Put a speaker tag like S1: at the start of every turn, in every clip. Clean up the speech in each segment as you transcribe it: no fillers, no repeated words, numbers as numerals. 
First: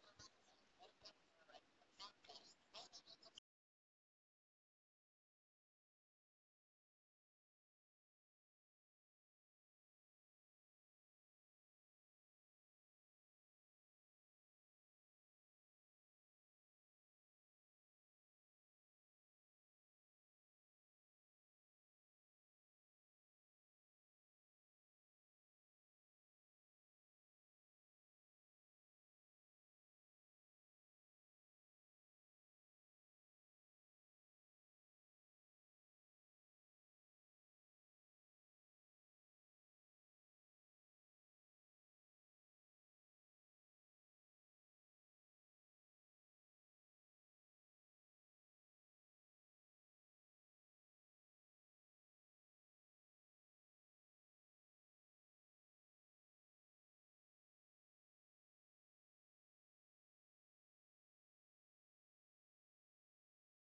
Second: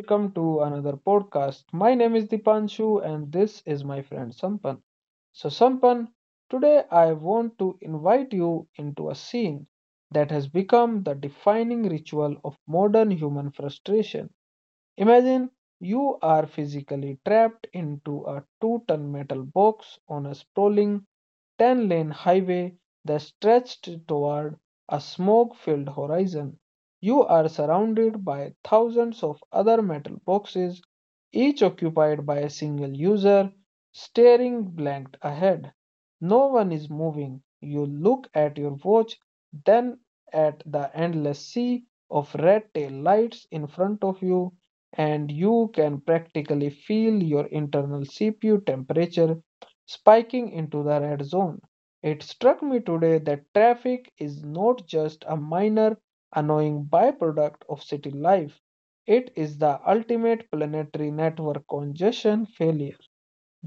S1: welcome to another podcast. My name is Dipanshu, and this is my friend Sampan. So, Sampan, today I want to invite you into a scene that has become the defining ritual of modern human frustration. Imagine you are physically trapped into a two-ton metal box on a sprawling 10-lane highway that stretched toward a smoke filled horizon. You are surrounded by thousands of other metal boxes, each occupied by a single user, staring blank ahead. No one is moving. You look at your watch, then at the endless sea of red tail lights in front of you, and you can practically feel your internal CPU temperature spiking into the red zone. It struck me today that traffic is not just a minor annoying byproduct of city life, it is the ultimate planetary network congestion failure.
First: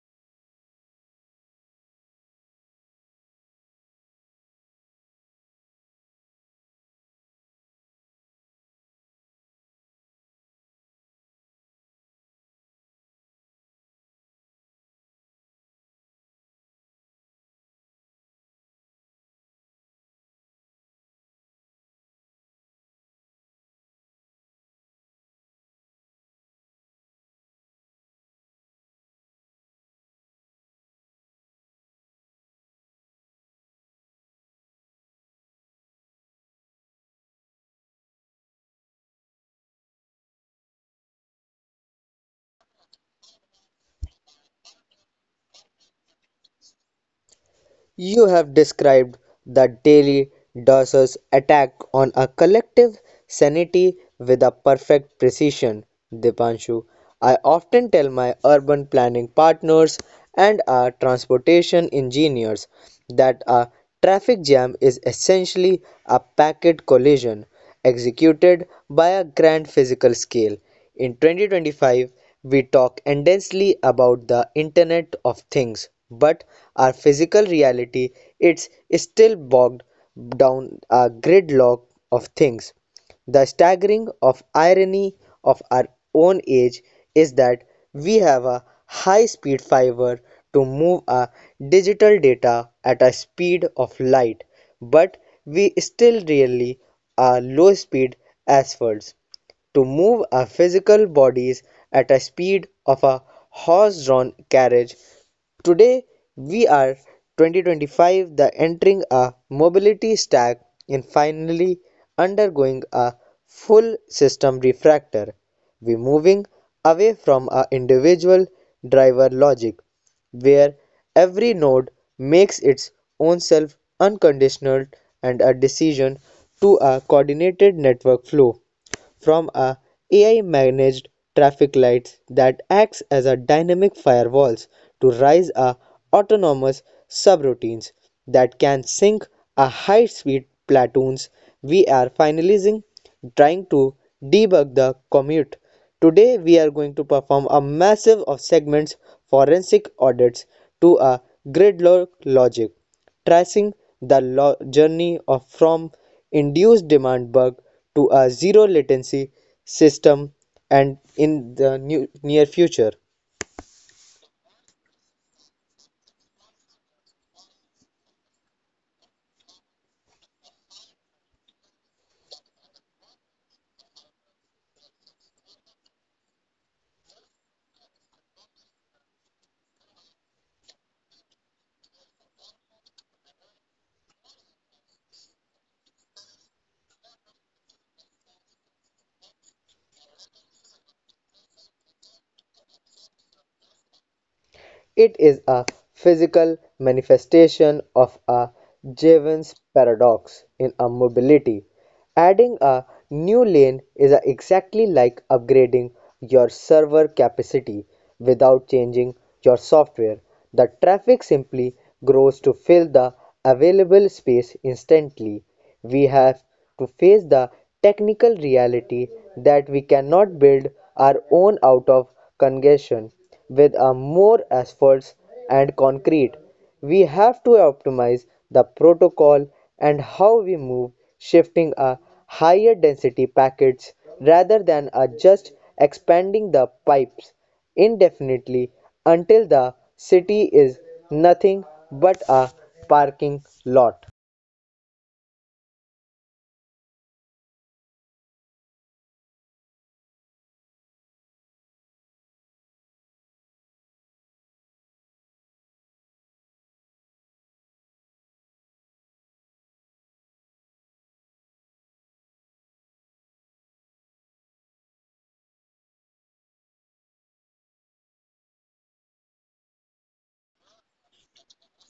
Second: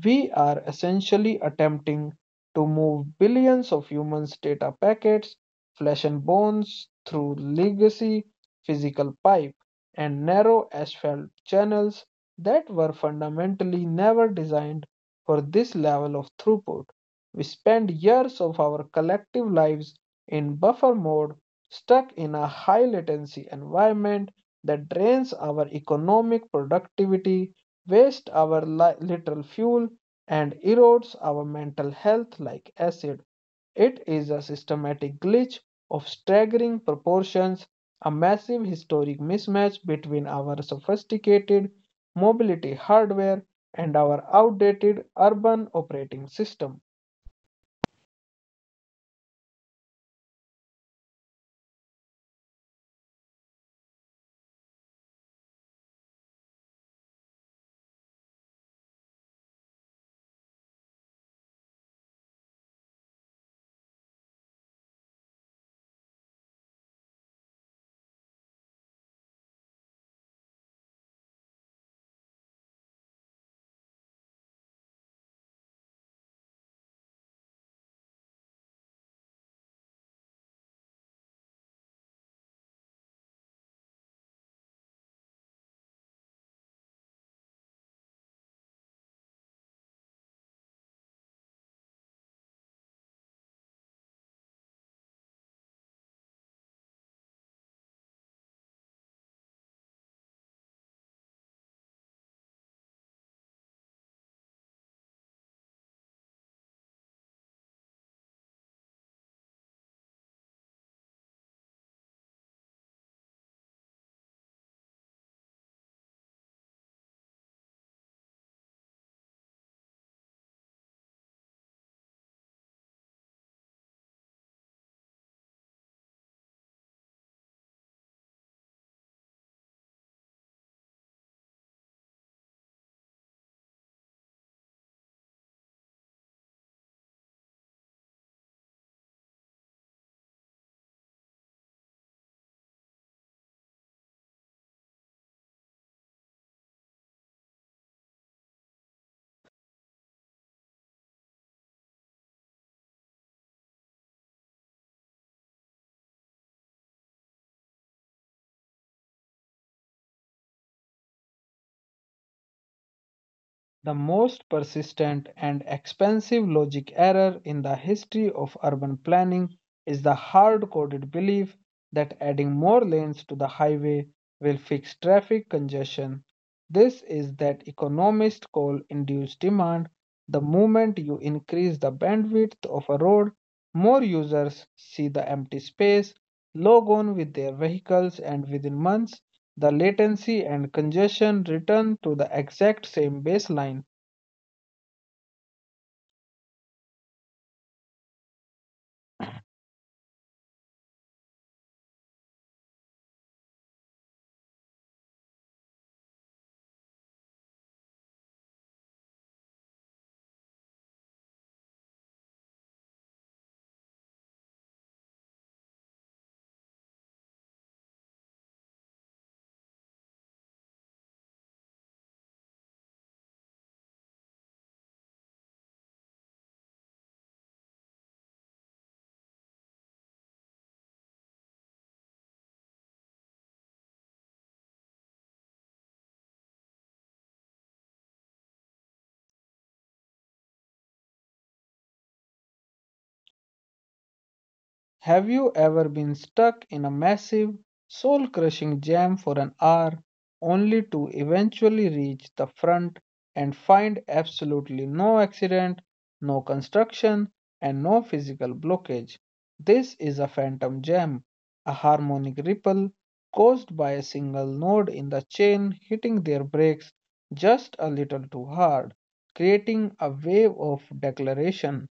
S1: We are essentially attempting to move billions of humans' data packets, flesh and bones, through legacy physical pipe and narrow asphalt channels that were fundamentally never designed for this level of throughput. We spend years of our collective lives in buffer mode, stuck in a high latency environment that drains our economic productivity wastes our literal fuel, and erodes our mental health like acid. It is a systematic glitch of staggering proportions, a massive historic mismatch between our sophisticated mobility hardware and our outdated urban operating system.
S2: You have described the daily dosage attack on a collective sanity with a perfect precision, Dipanshu. I often tell my urban planning partners and our transportation engineers that a traffic jam is essentially a packet collision executed by a grand physical scale. In 2025, we talk endlessly about the Internet of Things, but our physical reality it's still bogged down a gridlock of things. The staggering of irony of our own age is that we have a high-speed fiber to move our digital data at a speed of light, but we still really are low-speed as birds to move our physical bodies at a speed of a horse-drawn carriage. Today we are 2025 the entering a mobility stack and finally undergoing a full system refractor. We moving away from our individual driver logic where every node makes its own self unconditional and a decision to a coordinated network flow, from a AI-managed traffic lights that acts as a dynamic firewalls to rise a autonomous subroutines that can sync a high-speed platoons. We are finalizing trying to debug the commute. Today we are going to perform a massive of segments forensic audits to a gridlock logic, tracing the journey of from induced demand bug to a zero latency system and in the new near future.
S1: The most persistent and expensive logic error in the history of urban planning is the hard coded belief that adding more lanes to the highway will fix traffic congestion. This is that economists call induced demand. The moment you increase the bandwidth of a road, more users see the empty space, log on with their vehicles, and within months, the latency and congestion return to the exact same baseline.
S2: It is a physical manifestation of a Jevons paradox in a mobility. Adding a new lane is exactly like upgrading your server capacity without changing your software. The traffic simply grows to fill the available space instantly. We have to face the technical reality that we cannot build our own out of congestion with a more asphalt and concrete. We have to optimize the protocol and how we move, shifting a higher density packets rather than a just expanding the pipes indefinitely until the city is nothing but a parking lot.
S1: Have you ever been stuck in a massive, soul crushing jam for an hour only to eventually reach the front and find absolutely no accident, no construction, and no physical blockage? This is a phantom jam, a harmonic ripple caused by a single node in the chain hitting their brakes just a little too hard, creating a wave of declaration.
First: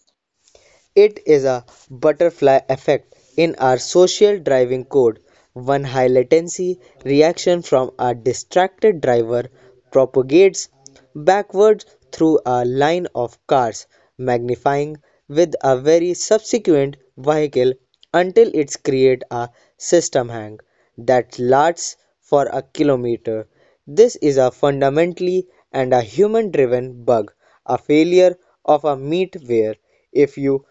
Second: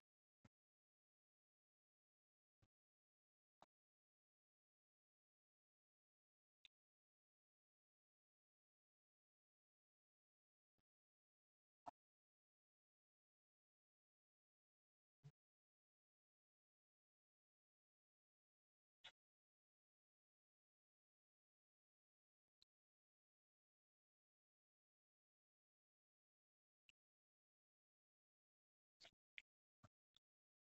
S2: It is a butterfly effect in our social driving code. One high latency reaction from a distracted driver propagates backwards through a line of cars, magnifying with a very subsequent vehicle until it creates a system hang that lasts for a kilometer. This is a fundamentally and a human driven bug, a failure of a meat. If you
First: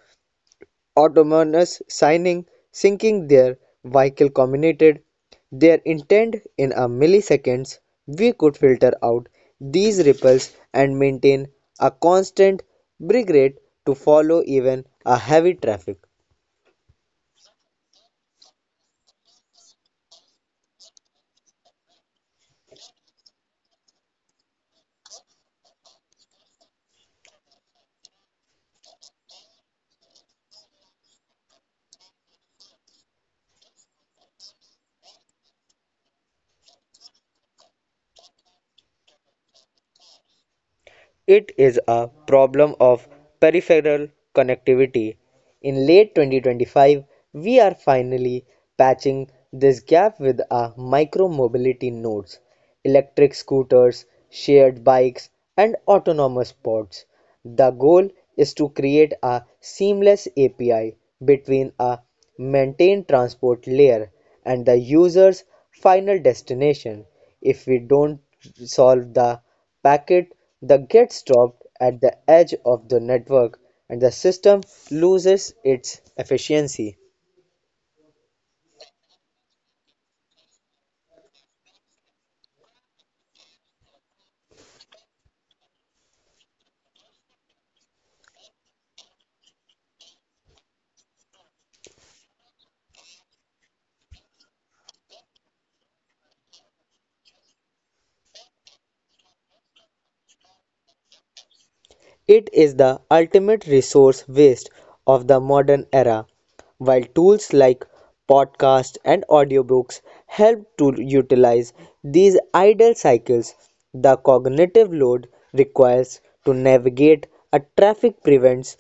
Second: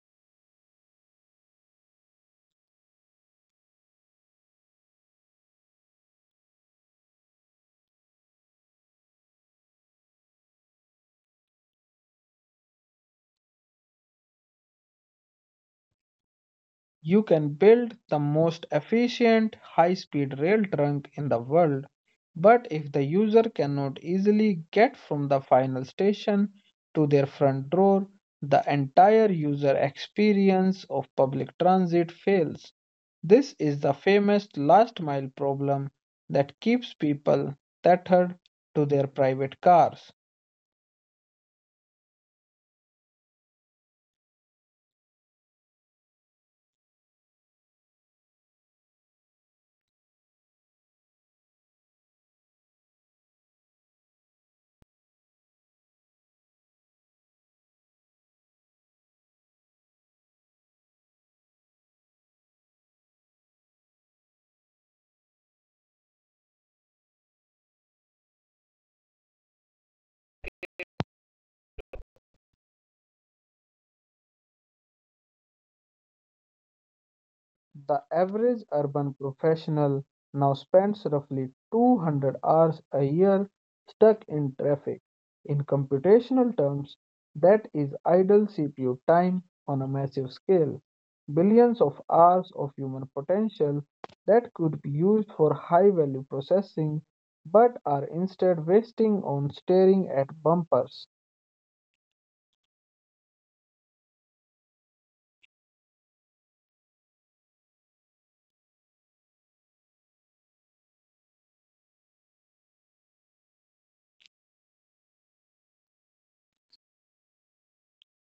S2: autonomous signing syncing their vehicle communicated their intent in a milliseconds, we could filter out these ripples and maintain a constant brake rate to follow even a heavy traffic.
S1: You can build the most efficient high speed rail trunk in the world, but if the user cannot easily get from the final station to their front door, the entire user experience of public transit fails. This is the famous last mile problem that keeps people tethered to their private cars.
S2: It is a problem of peripheral connectivity. In late 2025, we are finally patching this gap with our micromobility nodes, electric scooters, shared bikes, and autonomous pods. The goal is to create a seamless API between a maintained transport layer and the user's final destination. If we don't solve the packet that gets dropped at the edge of the network, and the system loses its efficiency.
S1: The average urban professional now spends roughly 200 hours a year stuck in traffic. In computational terms, that is idle CPU time on a massive scale. Billions of hours of human potential that could be used for high value processing but are instead wasting on staring at bumpers.
S2: It is the ultimate resource waste of the modern era. While tools like podcasts and audiobooks help to utilize these idle cycles, the cognitive load requires to navigate a traffic prevents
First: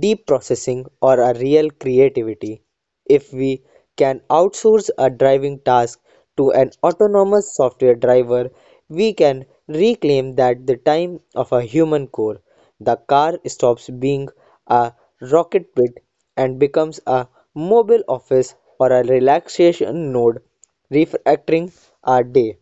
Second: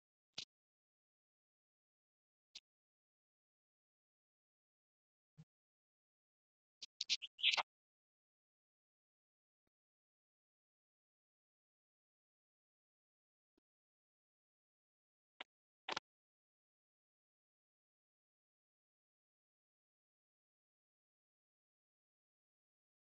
S2: deep processing or a real creativity. If we can outsource a driving task to an autonomous software driver, we can reclaim that the time of a human core. The car stops being a rocket pit and becomes a mobile office or a relaxation node, refactoring our day.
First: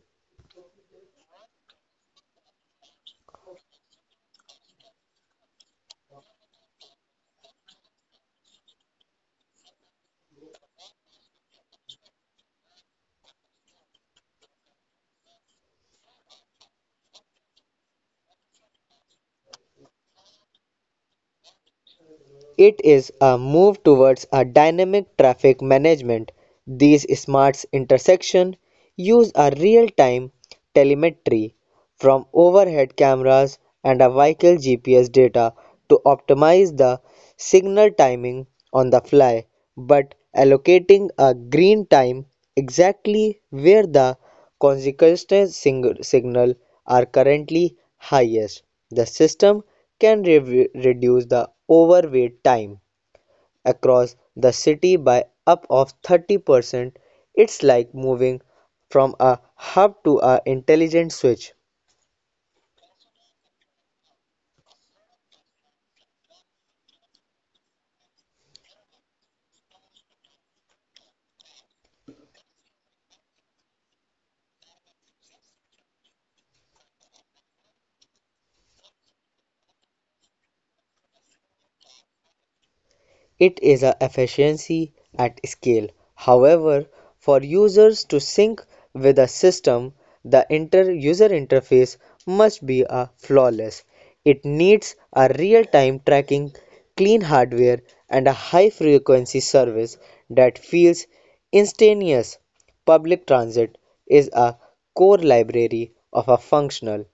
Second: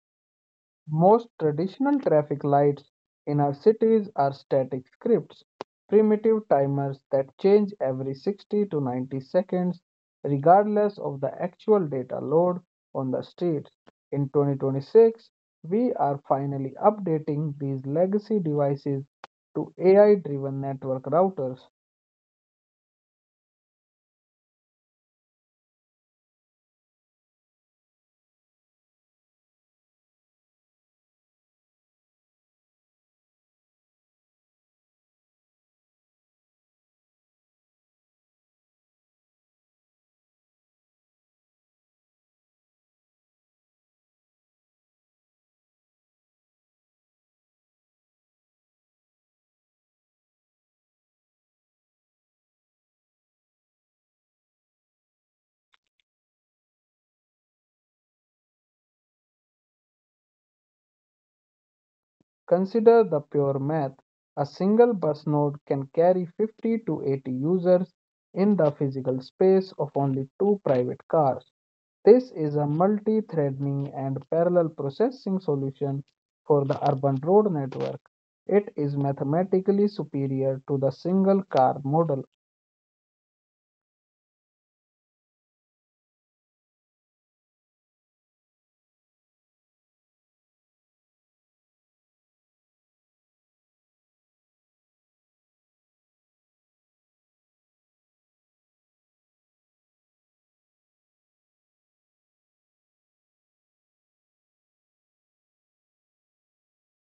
S1: Most traditional traffic lights in our cities are static scripts, primitive timers that change every 60 to 90 seconds, regardless of the actual data load on the streets. In 2026, we are finally updating these legacy devices to AI driven network routers.
S2: It is a move towards a dynamic traffic management. These smart intersection use a real-time telemetry from overhead cameras and a vehicle GPS data to optimize the signal timing on the fly, but allocating a green time exactly where the Consequences signal are currently highest. The system can reduce the overweight time across the city by up of 30%. It's like moving from a hub to a intelligent switch.
S1: Consider the pure math. A single bus node can carry 50 to 80 users in the physical space of only two private cars. This is a multi-threading and parallel processing solution for the urban road network. It is mathematically superior to the single car model.
S2: It is a efficiency at scale. However, for users to sync with a system, the inter user interface must be a flawless. It needs a real-time tracking, clean hardware, and a high-frequency service that feels instantaneous. Public transit is a core library of a functional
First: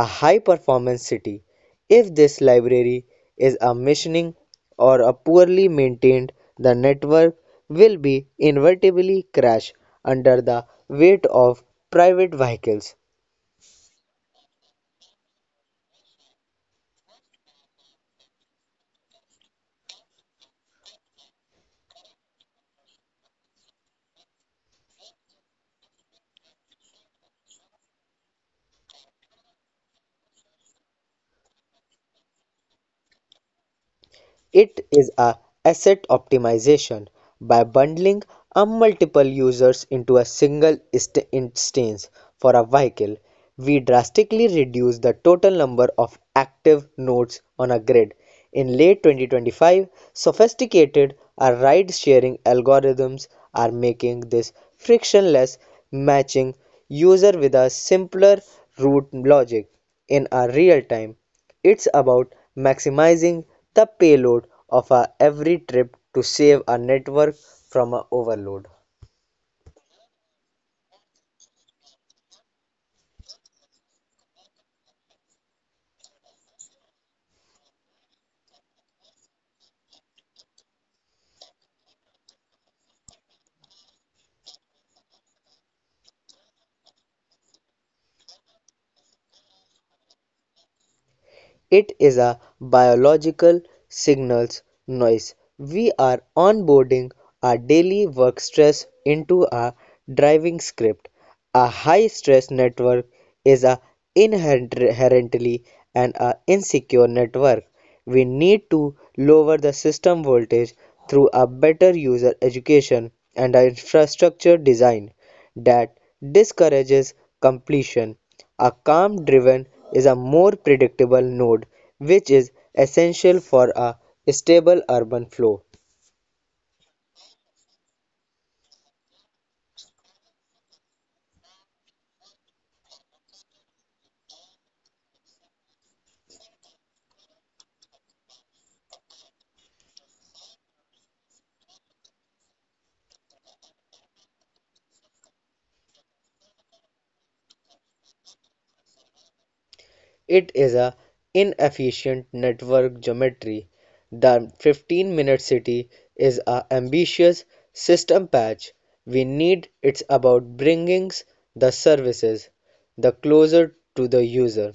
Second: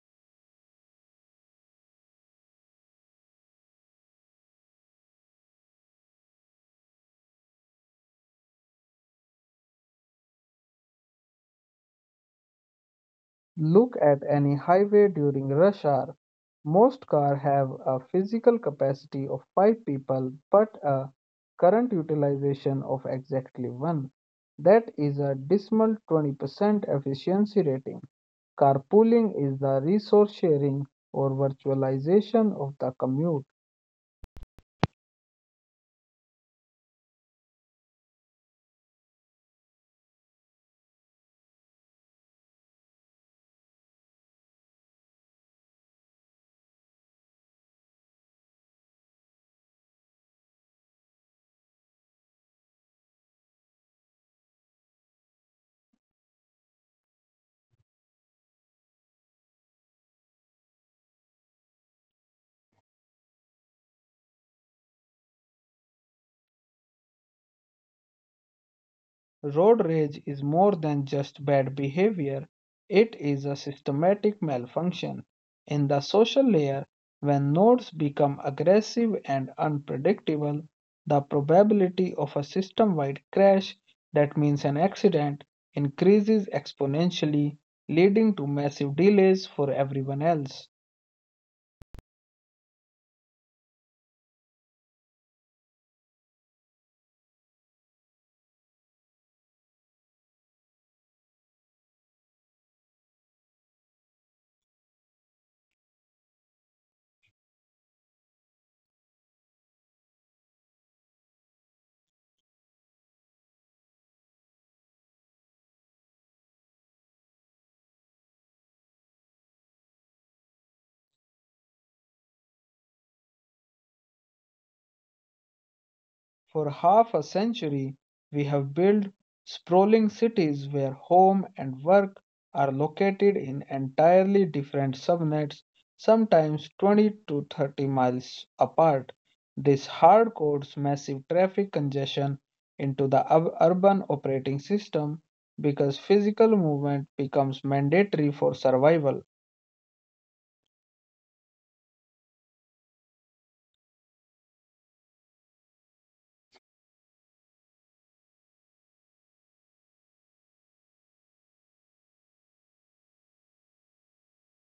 S2: a high performance city. If this library is a missioning or a poorly maintained, the network will be inevitably crash under the weight of private vehicles.
S1: Look at any highway during rush hour. Most cars have a physical capacity of five people, but a current utilization of exactly one. That is a dismal 20% efficiency rating. Carpooling is the resource sharing or virtualization of the commute.
S2: It is a asset optimization by bundling a multiple users into a single instance for a vehicle. We drastically reduce the total number of active nodes on a grid. In late 2025, sophisticated ride-sharing algorithms are making this frictionless, matching user with a simpler route logic in a real time. It's about maximizing the payload of a every trip to save a network from a overload.
S1: Road rage is more than just bad behavior, it is a systematic malfunction in the social layer. When nodes become aggressive and unpredictable, the probability of a system wide crash, that means an accident, increases exponentially, leading to massive delays for everyone else.
S2: It is a biological signals noise. We are onboarding our daily work stress into our driving script. A high stress network is a inherently and an a insecure network. We need to lower the system voltage through a better user education and a infrastructure design that discourages completion. A calm driven is a more predictable node which is essential for a stable urban flow.
S1: For half a century, we have built sprawling cities where home and work are located in entirely different subnets, sometimes 20 to 30 miles apart. This hard codes massive traffic congestion into the urban operating system because physical movement becomes mandatory for survival.
S2: It is a inefficient network geometry. The 15-minute city is a ambitious system patch. We need it's about bringing the services the closer to the user.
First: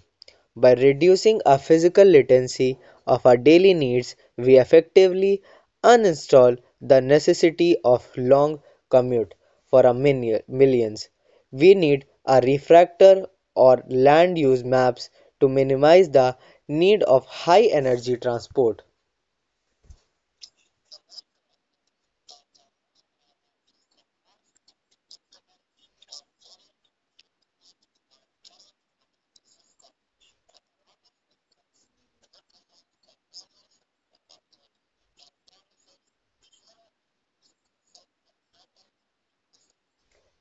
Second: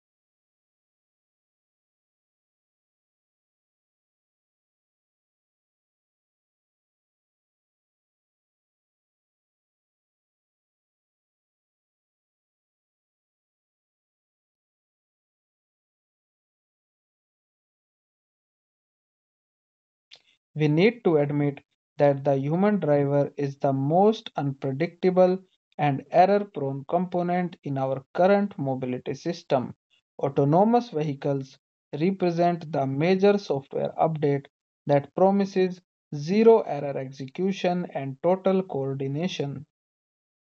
S2: By reducing our physical latency of our daily needs, we effectively uninstall the necessity of long commute for our millions. We need a refractor or land use maps to minimize the need of high energy transport.
S1: We need to admit that the human driver is the most unpredictable and error prone component in our current mobility system. Autonomous vehicles represent the major software update that promises zero error execution and total coordination.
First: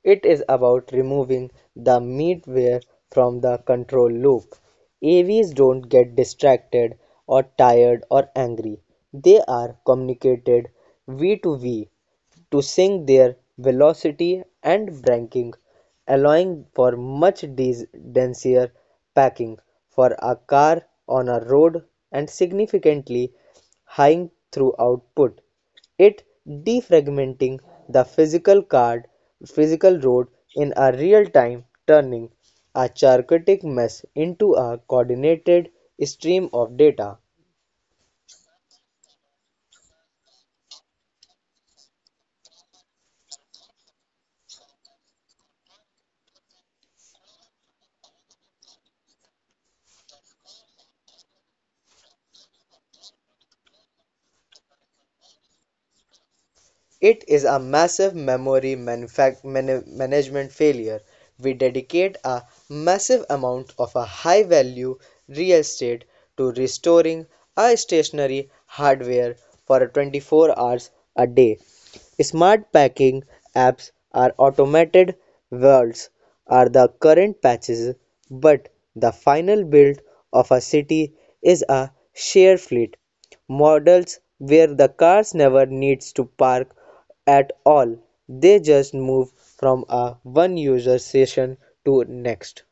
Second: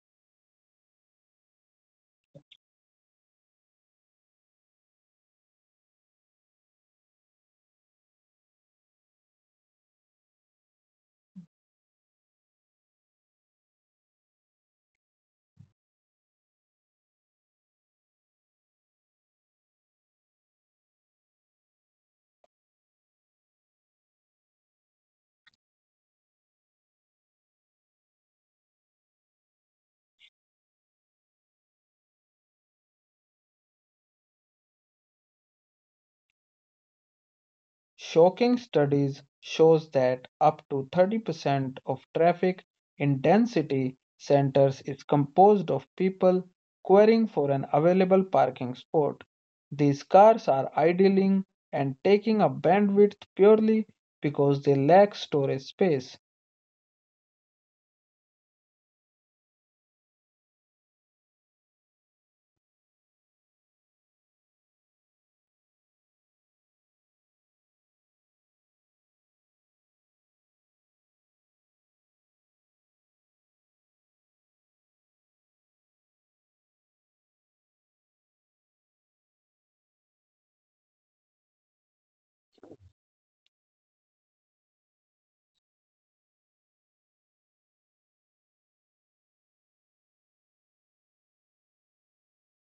S2: It is about removing the middleware from the control loop. AVs don't get distracted or tired or angry. They are communicated v to v to sync their velocity and braking, allowing for much denser packing for a car on a road and significantly high through output. It defragmenting the physical road in a real time, turning a chaotic mess into a coordinated stream of data.
S1: Shocking studies shows that up to 30% of traffic in density centers is composed of people querying for an available parking spot. These cars are idling and taking up bandwidth purely because they lack storage space.
S2: It is a massive memory management failure. We dedicate a massive amount of a high value real estate to restoring a stationary hardware for 24 hours a day. Smart packing apps are automated worlds, are the current patches, but the final build of a city is a share fleet models where the cars never needs to park at all. They just move from a one user session to next.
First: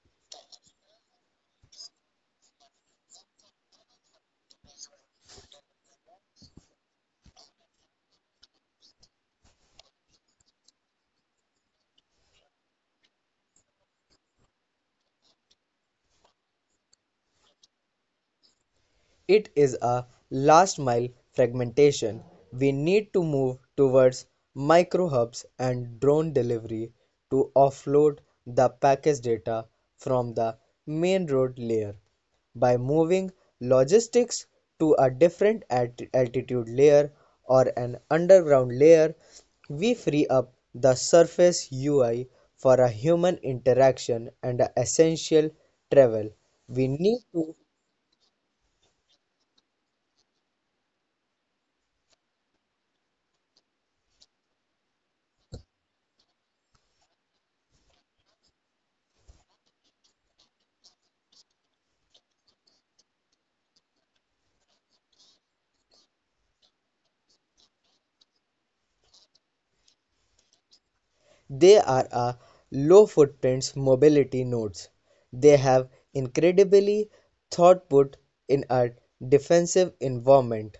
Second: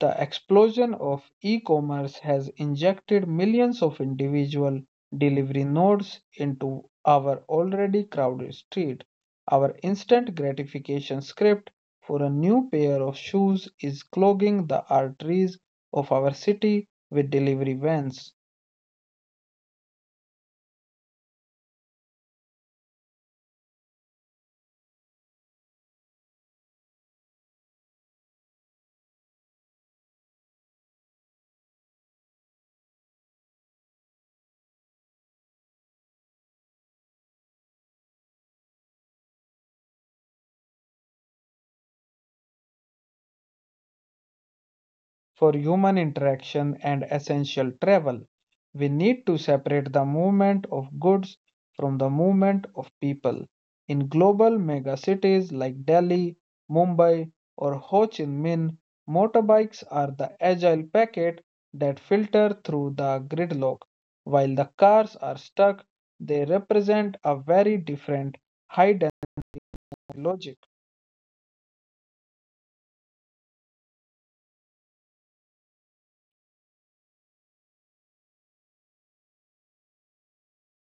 S1: The explosion of e-commerce has injected millions of individual delivery nodes into our already crowded street. Our instant gratification script for a new pair of shoes is clogging the arteries of our city with delivery vans.
S2: It is a last mile fragmentation. We need to move towards micro hubs and drone delivery to offload the package data from the main road layer. By moving logistics to a different altitude layer or an underground layer, we free up the surface UI for a human interaction and a essential
S1: For human
S2: travel.
S1: interaction
S2: We
S1: and
S2: need to
S1: essential travel. We need to separate the movement of goods from the movement of people. In global megacities like Delhi, Mumbai, or Ho Chi Minh, motorbikes are the agile packet that filter through the gridlock. While the cars are stuck, they represent a very different high density logic.
S2: They are a low footprint mobility nodes. They have incredibly throughput in a defensive environment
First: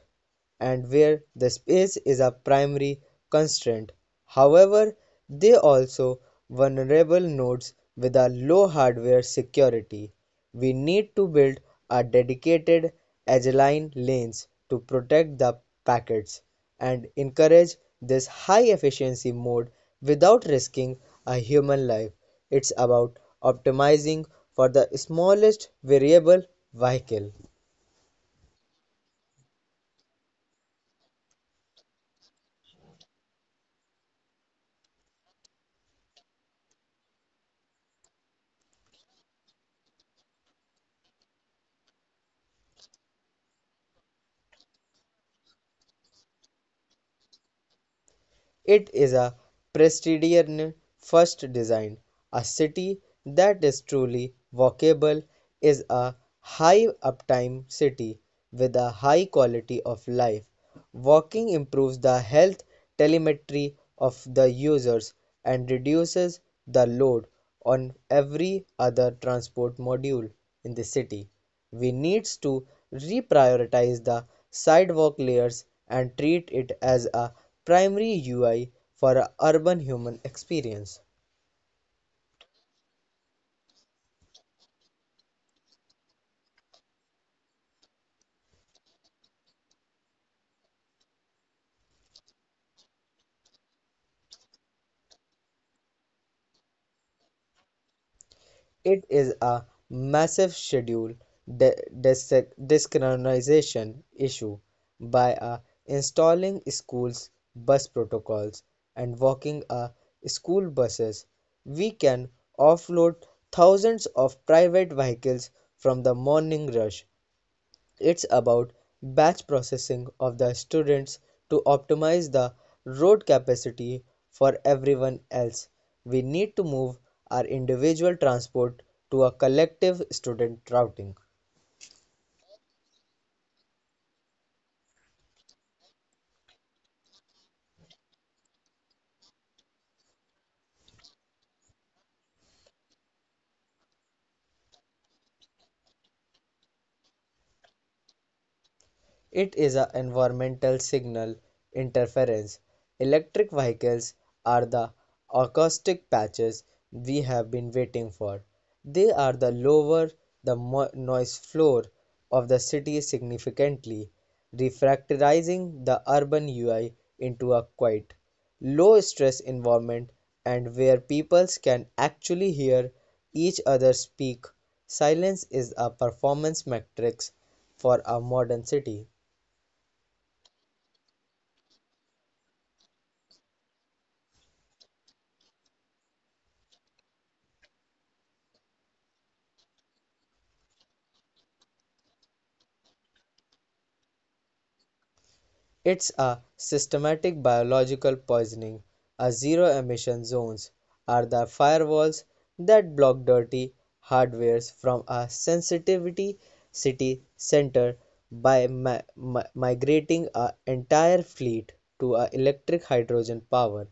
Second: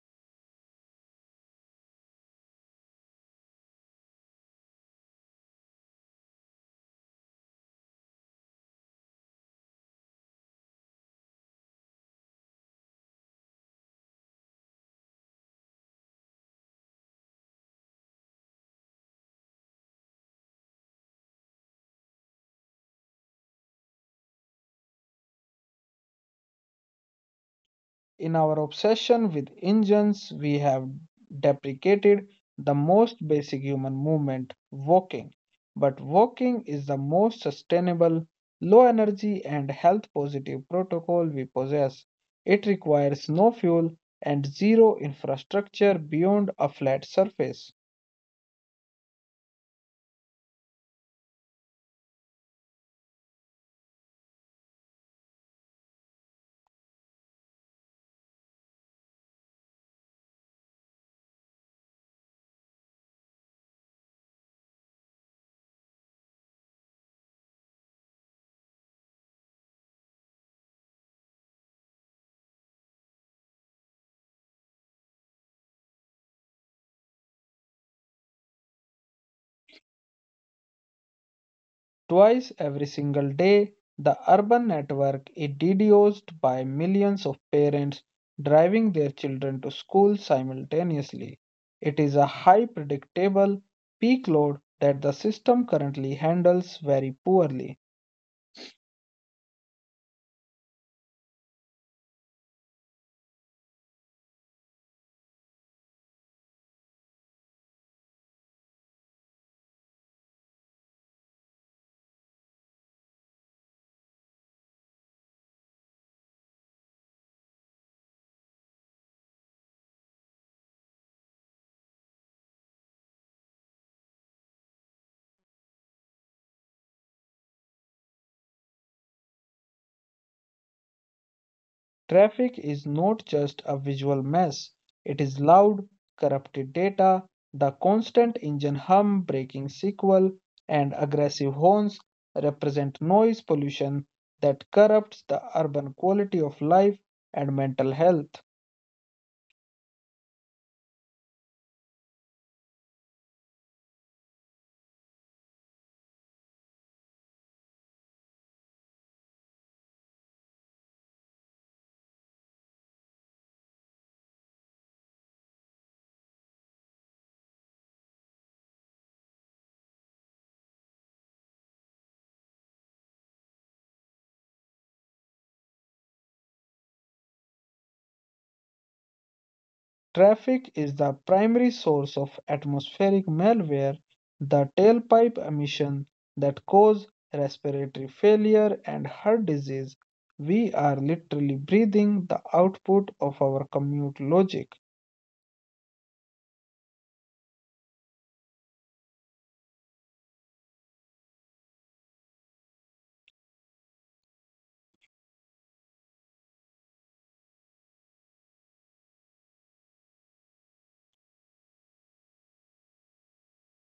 S2: and where the space is a primary constraint. However, they also vulnerable nodes with a low hardware security. We need to build a dedicated agile lanes to protect the packets and encourage this high efficiency mode without risking a human life. It's about optimizing for the smallest variable vehicle.
S1: In our obsession with engines, we have deprecated the most basic human movement, walking. But walking is the most sustainable, low energy, and health positive protocol we possess. It requires no fuel and zero infrastructure beyond a flat surface.
S2: It is a Presidian first design. A city that is truly walkable is a high uptime city with a high quality of life. Walking improves the health telemetry of the users and reduces the load on every other transport module in the city. We needs to reprioritize the sidewalk layers and treat it as a primary UI for a urban human experience.
S1: Twice every single day, the urban network is deduced by millions of parents driving their children to school simultaneously. It is a high predictable peak load that the system currently handles very poorly.
S2: It is a massive schedule desynchronization issue. By a installing schools bus protocols and walking a school buses, we can offload thousands of private vehicles from the morning rush. It's about batch processing of the students to optimize the road capacity for everyone else. We need to move our individual transport to a collective student routing.
S1: Traffic is not just a visual mess, it is loud, corrupted data, the constant engine hum, braking sequel, and aggressive horns represent noise pollution that corrupts the urban quality of life and mental health.
S2: It is an environmental signal interference. Electric vehicles are the acoustic patches we have been waiting for. They are the lower the noise floor of the city significantly, refractorizing the urban UI into a quiet, low stress environment and where people can actually hear each other speak. Silence is a performance matrix for a modern city.
S1: Traffic is the primary source of atmospheric malware, the tailpipe emission that cause respiratory failure and heart disease. We are literally breathing the output of our commute logic.
S2: It's a systematic biological poisoning. Our zero emission zones are the firewalls that block dirty hardwares from a sensitivity city center by migrating an entire fleet to our electric hydrogen power.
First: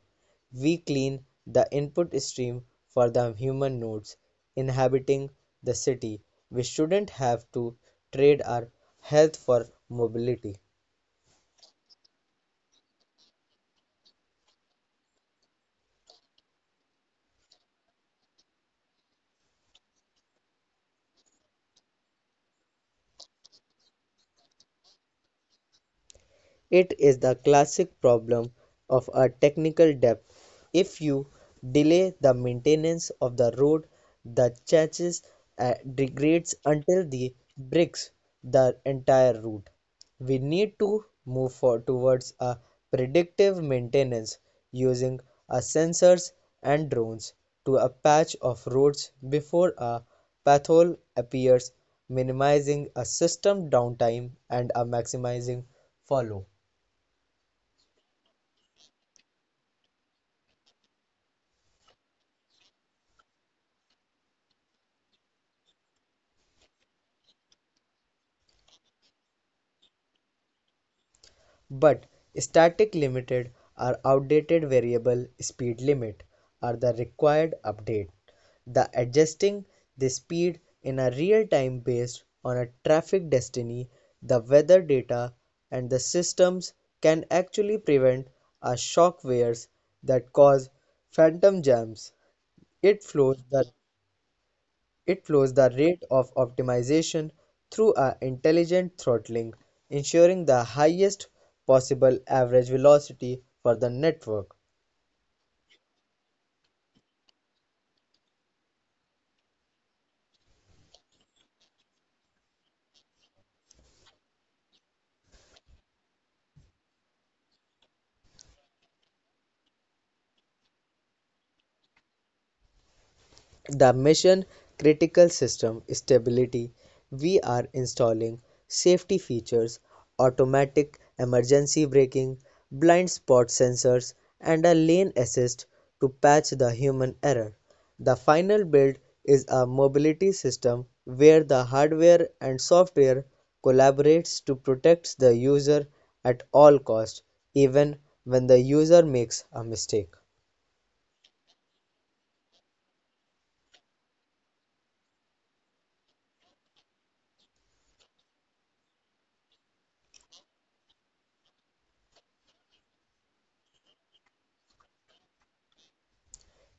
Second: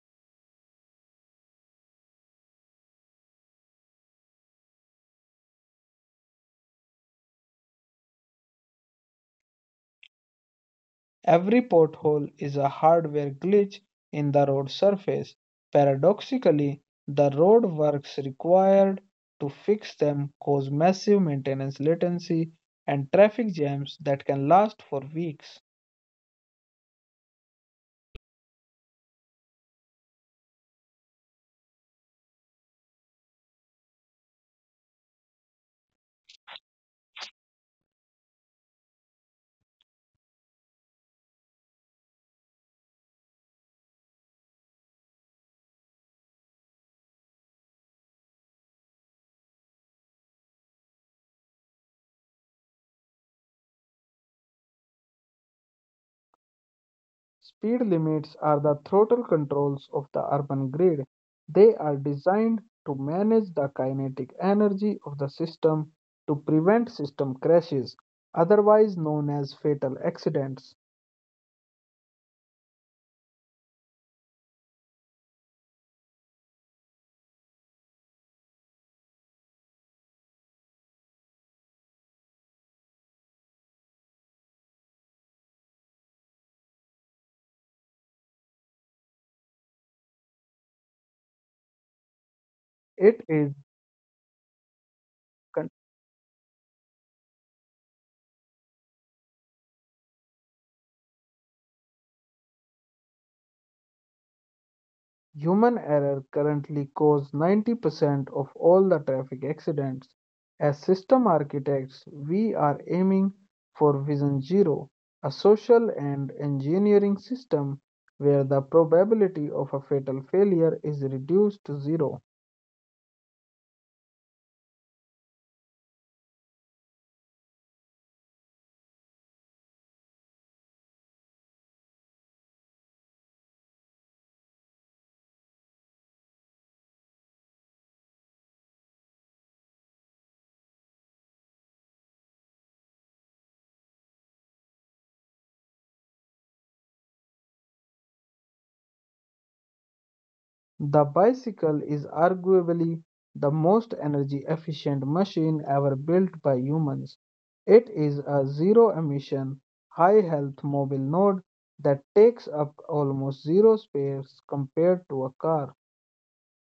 S2: We clean the input stream for the human nodes inhabiting the city. We shouldn't have to trade our health for mobility.
S1: Every pothole is a hardware glitch in the road surface. Paradoxically, the road works required to fix them cause massive maintenance latency and traffic jams that can last for weeks.
S2: It is the classic problem of a technical debt. If you delay the maintenance of the road, the chassis degrades until the bricks the entire route. We need to move for towards a predictive maintenance using a sensors and drones to a patch of roads before a pothole appears, minimizing a system downtime and a maximizing follow.
S1: Speed limits are the throttle controls of the urban grid. They are designed to manage the kinetic energy of the system to prevent system crashes, otherwise known as fatal accidents.
S2: But static limited or outdated variable speed limit are the required update. The adjusting the speed in a real time based on a traffic destiny, the weather data and the systems can actually prevent a shock waves that cause phantom jams. It
S1: It
S2: flows
S1: is
S2: the it flows the rate of optimization through a intelligent throttling, ensuring the highest possible average velocity for the network.
S1: Human error currently causes 90% of all the traffic accidents. As system architects, we are aiming for Vision Zero, a social and engineering system where the probability of a fatal failure is reduced to zero.
S2: The mission critical system stability, we are installing safety features: automatic emergency braking, blind spot sensors, and a lane assist to patch the human error. The final build is a mobility system where the hardware and software collaborates to protect the user at all costs, even when the user makes a mistake.
S1: The bicycle is arguably the most energy efficient machine ever built by humans. It is a zero emission, high health mobile node that takes up almost zero space compared to a car.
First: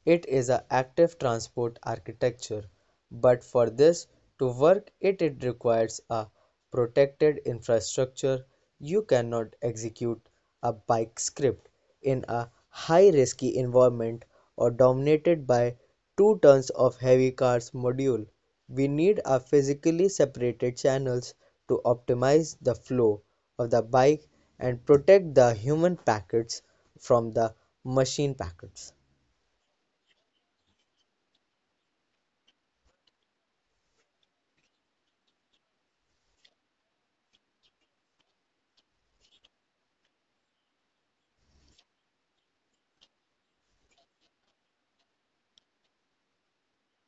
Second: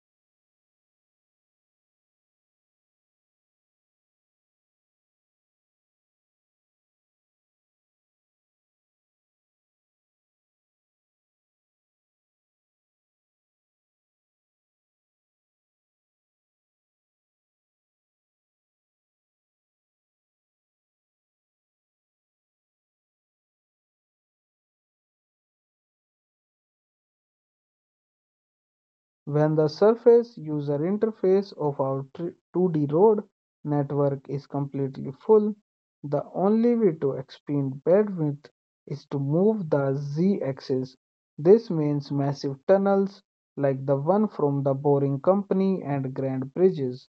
S2: It is an active transport architecture, but for this to work, it requires a protected infrastructure. You cannot execute a bike script in a high risky environment or dominated by two tons of heavy cars module. We need a physically separated channels to optimize the flow of the bike and protect the human packets from the machine packets.
S1: When the surface user interface of our 2D road network is completely full, the only way to expand bandwidth is to move the z axis. This means massive tunnels like the one from the Boring Company and Grand Bridges.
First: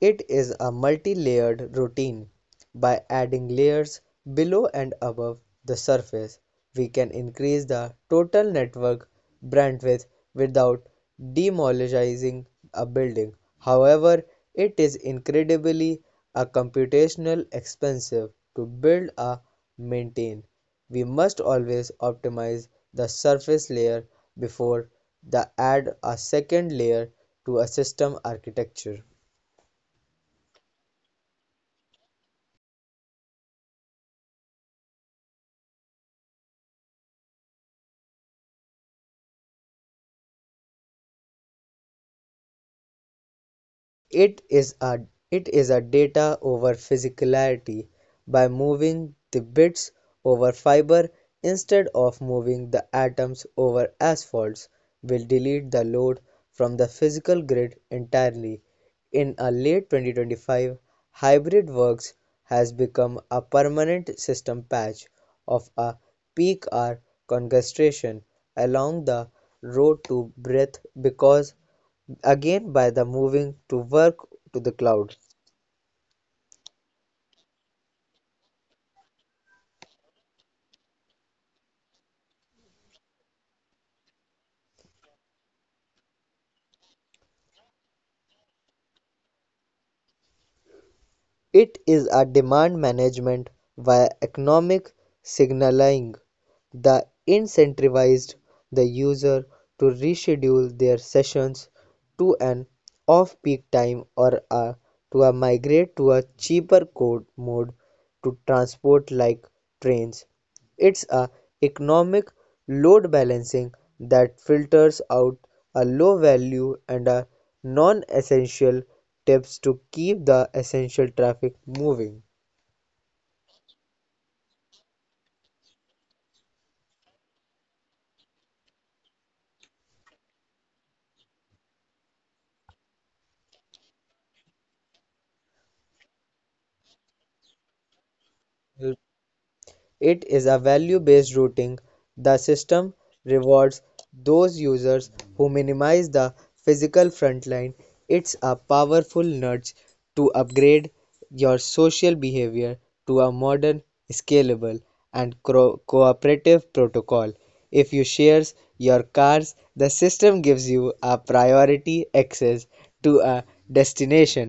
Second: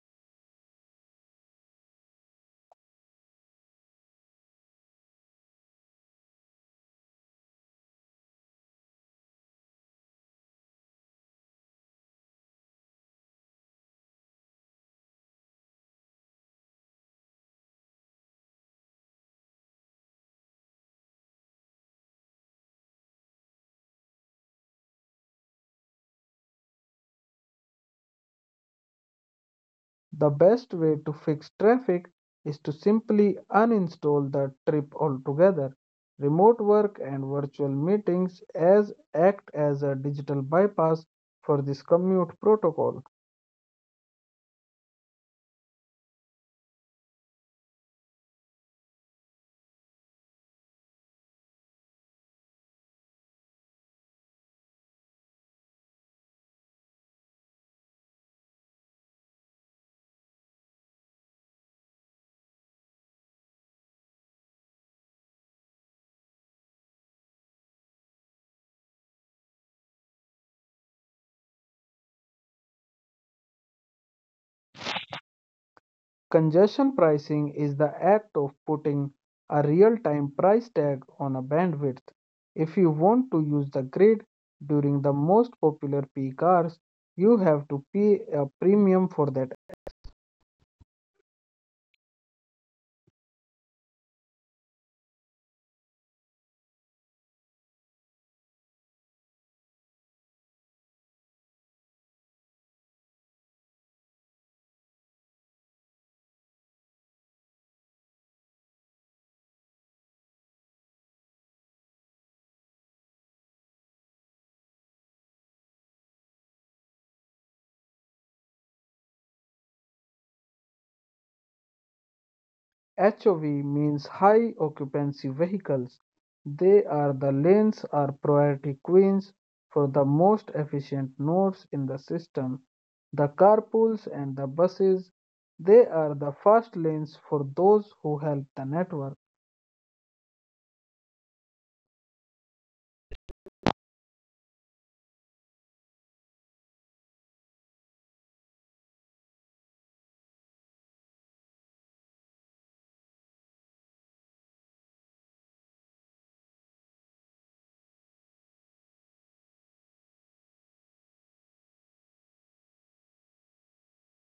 S2: It is a multi-layered routine. By adding layers below and above the surface, we can increase the total network bandwidth without demolishing a building. However, it is incredibly a computational expensive to build a maintain. We must always optimize the surface layer before the add a second layer to a system architecture.
S1: The best way to fix traffic is to simply uninstall the trip altogether. Remote work and virtual meetings as act as a digital bypass for this commute protocol.
S2: It is a it is a data over physicality. By moving the bits over fiber instead of moving the atoms over asphalts, will delete the load from the physical grid entirely. In a late 2025, hybrid works has become a permanent system patch of a peak hour concentration along the road to breath, because again by the moving to work to the cloud.
S1: Congestion pricing is the act of putting a real-time price tag on a bandwidth. If you want to use the grid during the most popular peak hours, you have to pay a premium for that.
S2: It is a demand management via economic signaling that incentivized the user to reschedule their sessions to an off-peak time or a, to a migrate to a cheaper code mode to transport like trains. It's a economic load balancing that filters out a low value and a non-essential tips to keep the essential traffic moving.
S1: HOV means high occupancy vehicles. They are the lanes or priority queues for the most efficient nodes in the system. The carpools and the buses, they are the fast lanes for those who help the network.
S2: It is a value-based routing; the system rewards those users who minimize the physical frontline. It's a powerful nudge to upgrade your social behavior to a modern, scalable, and cooperative protocol. If you share your cars, the system gives you a priority access to a destination.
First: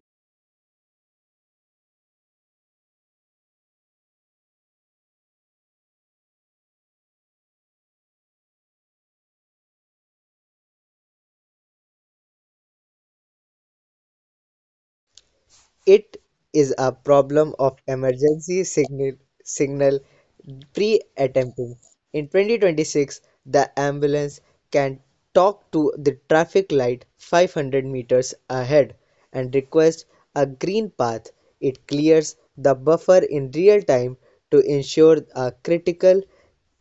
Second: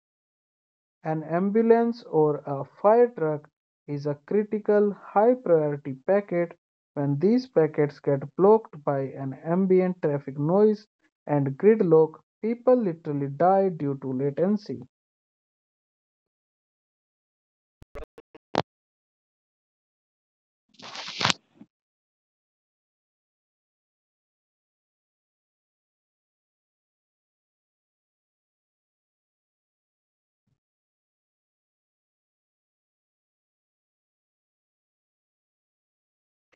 S1: An ambulance or a fire truck is a critical high priority packet. When these packets get blocked by an ambient traffic noise and gridlock, people literally die due to latency.
S2: It is a problem of emergency signal, pre-attempting. In 2026, the ambulance can talk to the traffic light 500 meters ahead and request a green path. It clears the buffer in real time to ensure a critical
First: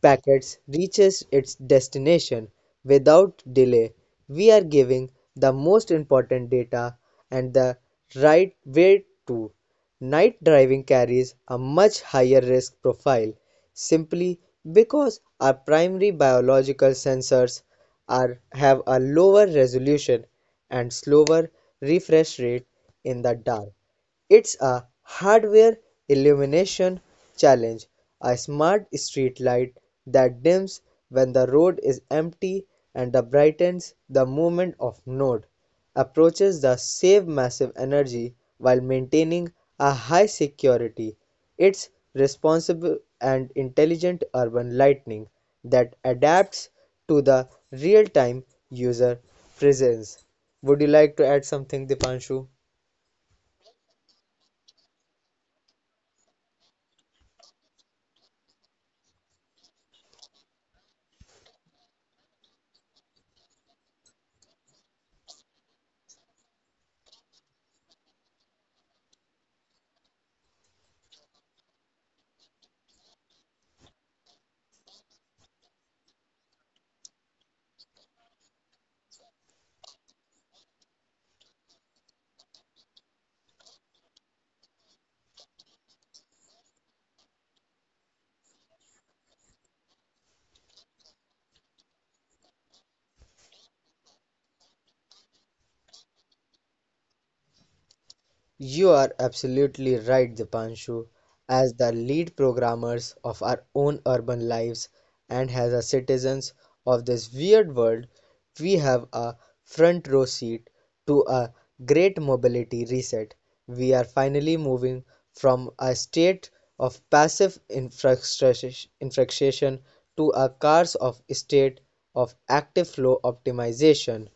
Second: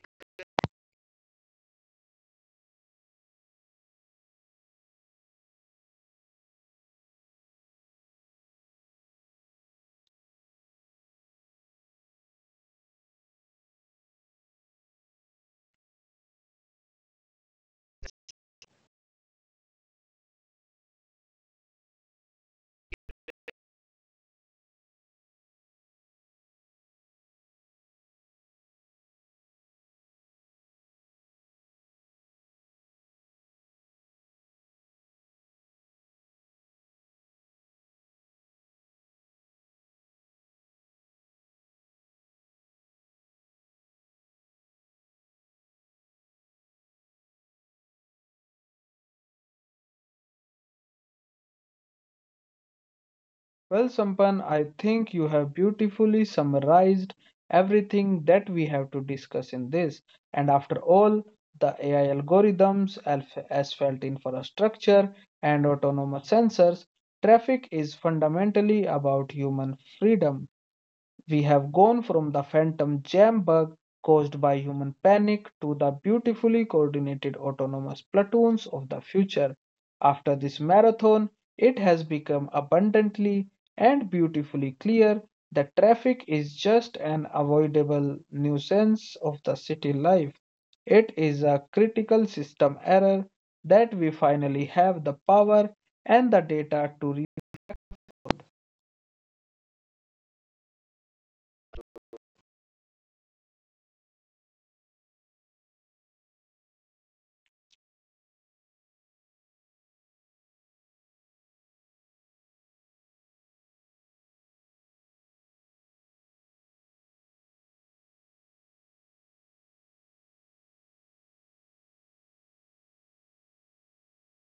S2: packets reaches its destination without delay. We are giving the most important data and the right way to. Night driving carries a much higher risk profile, simply because our primary biological sensors are have a lower resolution and slower refresh rate in the dark. It's a hardware illumination challenge, a smart street light that dims when the road is empty and that brightens the moment of node approaches the save massive energy while maintaining a high security. It's responsible and intelligent urban lighting that adapts to the real-time user presence. Would you like to add something, Dipanshu?
S1: Well, Sampan, I think you have beautifully summarized everything that we have to discuss in this. And after all, the AI algorithms, asphalt infrastructure, and autonomous sensors, traffic is fundamentally about human freedom. We have gone from the phantom jam bug caused by human panic to the beautifully coordinated autonomous platoons of the future. After this marathon, it has become abundantly and beautifully clear that traffic is just an avoidable nuisance of the city life. It is a critical system error that we finally have the power and the data to
S2: You are absolutely right, Dipanshu. As the lead programmers of our own urban lives and as the citizens of this weird world, we have a front row seat to a great mobility reset. We are finally moving from a state of passive infrastructure- infraction to a cars of state of active flow optimization.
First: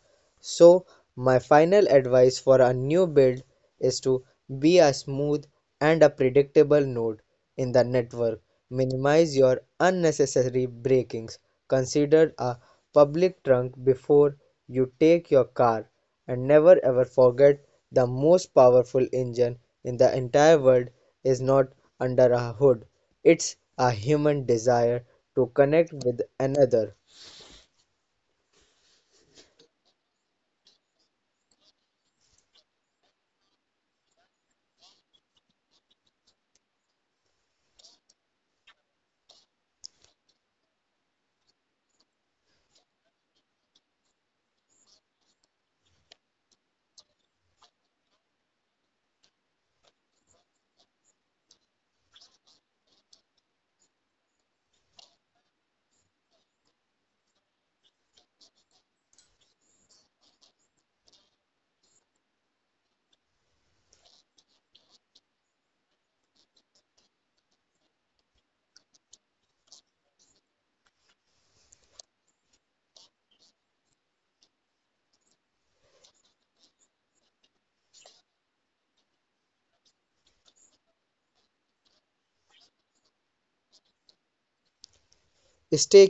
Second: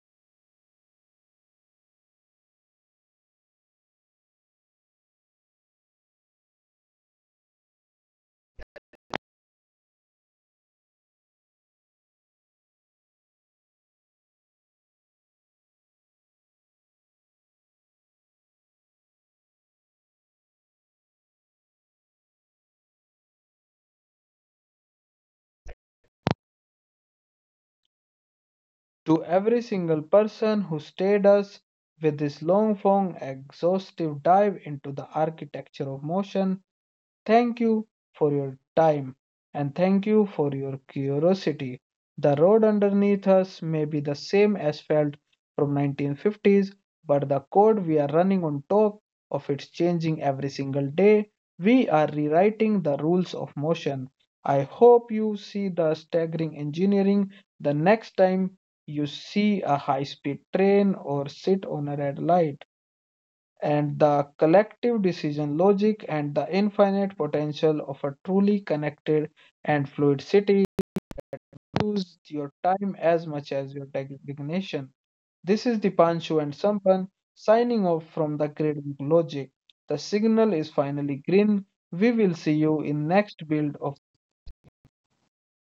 S2: So my final advice for a new build is to be a smooth and a predictable node in the network. Minimize your unnecessary breakings. Consider a public trunk before you take your car, and never ever forget the most powerful engine in the entire world is not under a hood. It's a human desire to connect with another.
S1: to every single person who stayed us with this long form exhaustive dive into the architecture of motion. Thank you for your time and thank you for your curiosity. The road underneath us may be the same as felt from 1950s, but the code we are running on top of it's changing every single day. We are rewriting the rules of motion. I hope you see the staggering engineering the next time you see a high speed train or sit on a red light and the collective decision logic and the infinite potential of a truly connected and fluid city. Use your time as much as your designation. This is Dipanshu and Sampan signing off from the Great Book Logic. The signal is finally green. We will see you in next build of
S2: Stay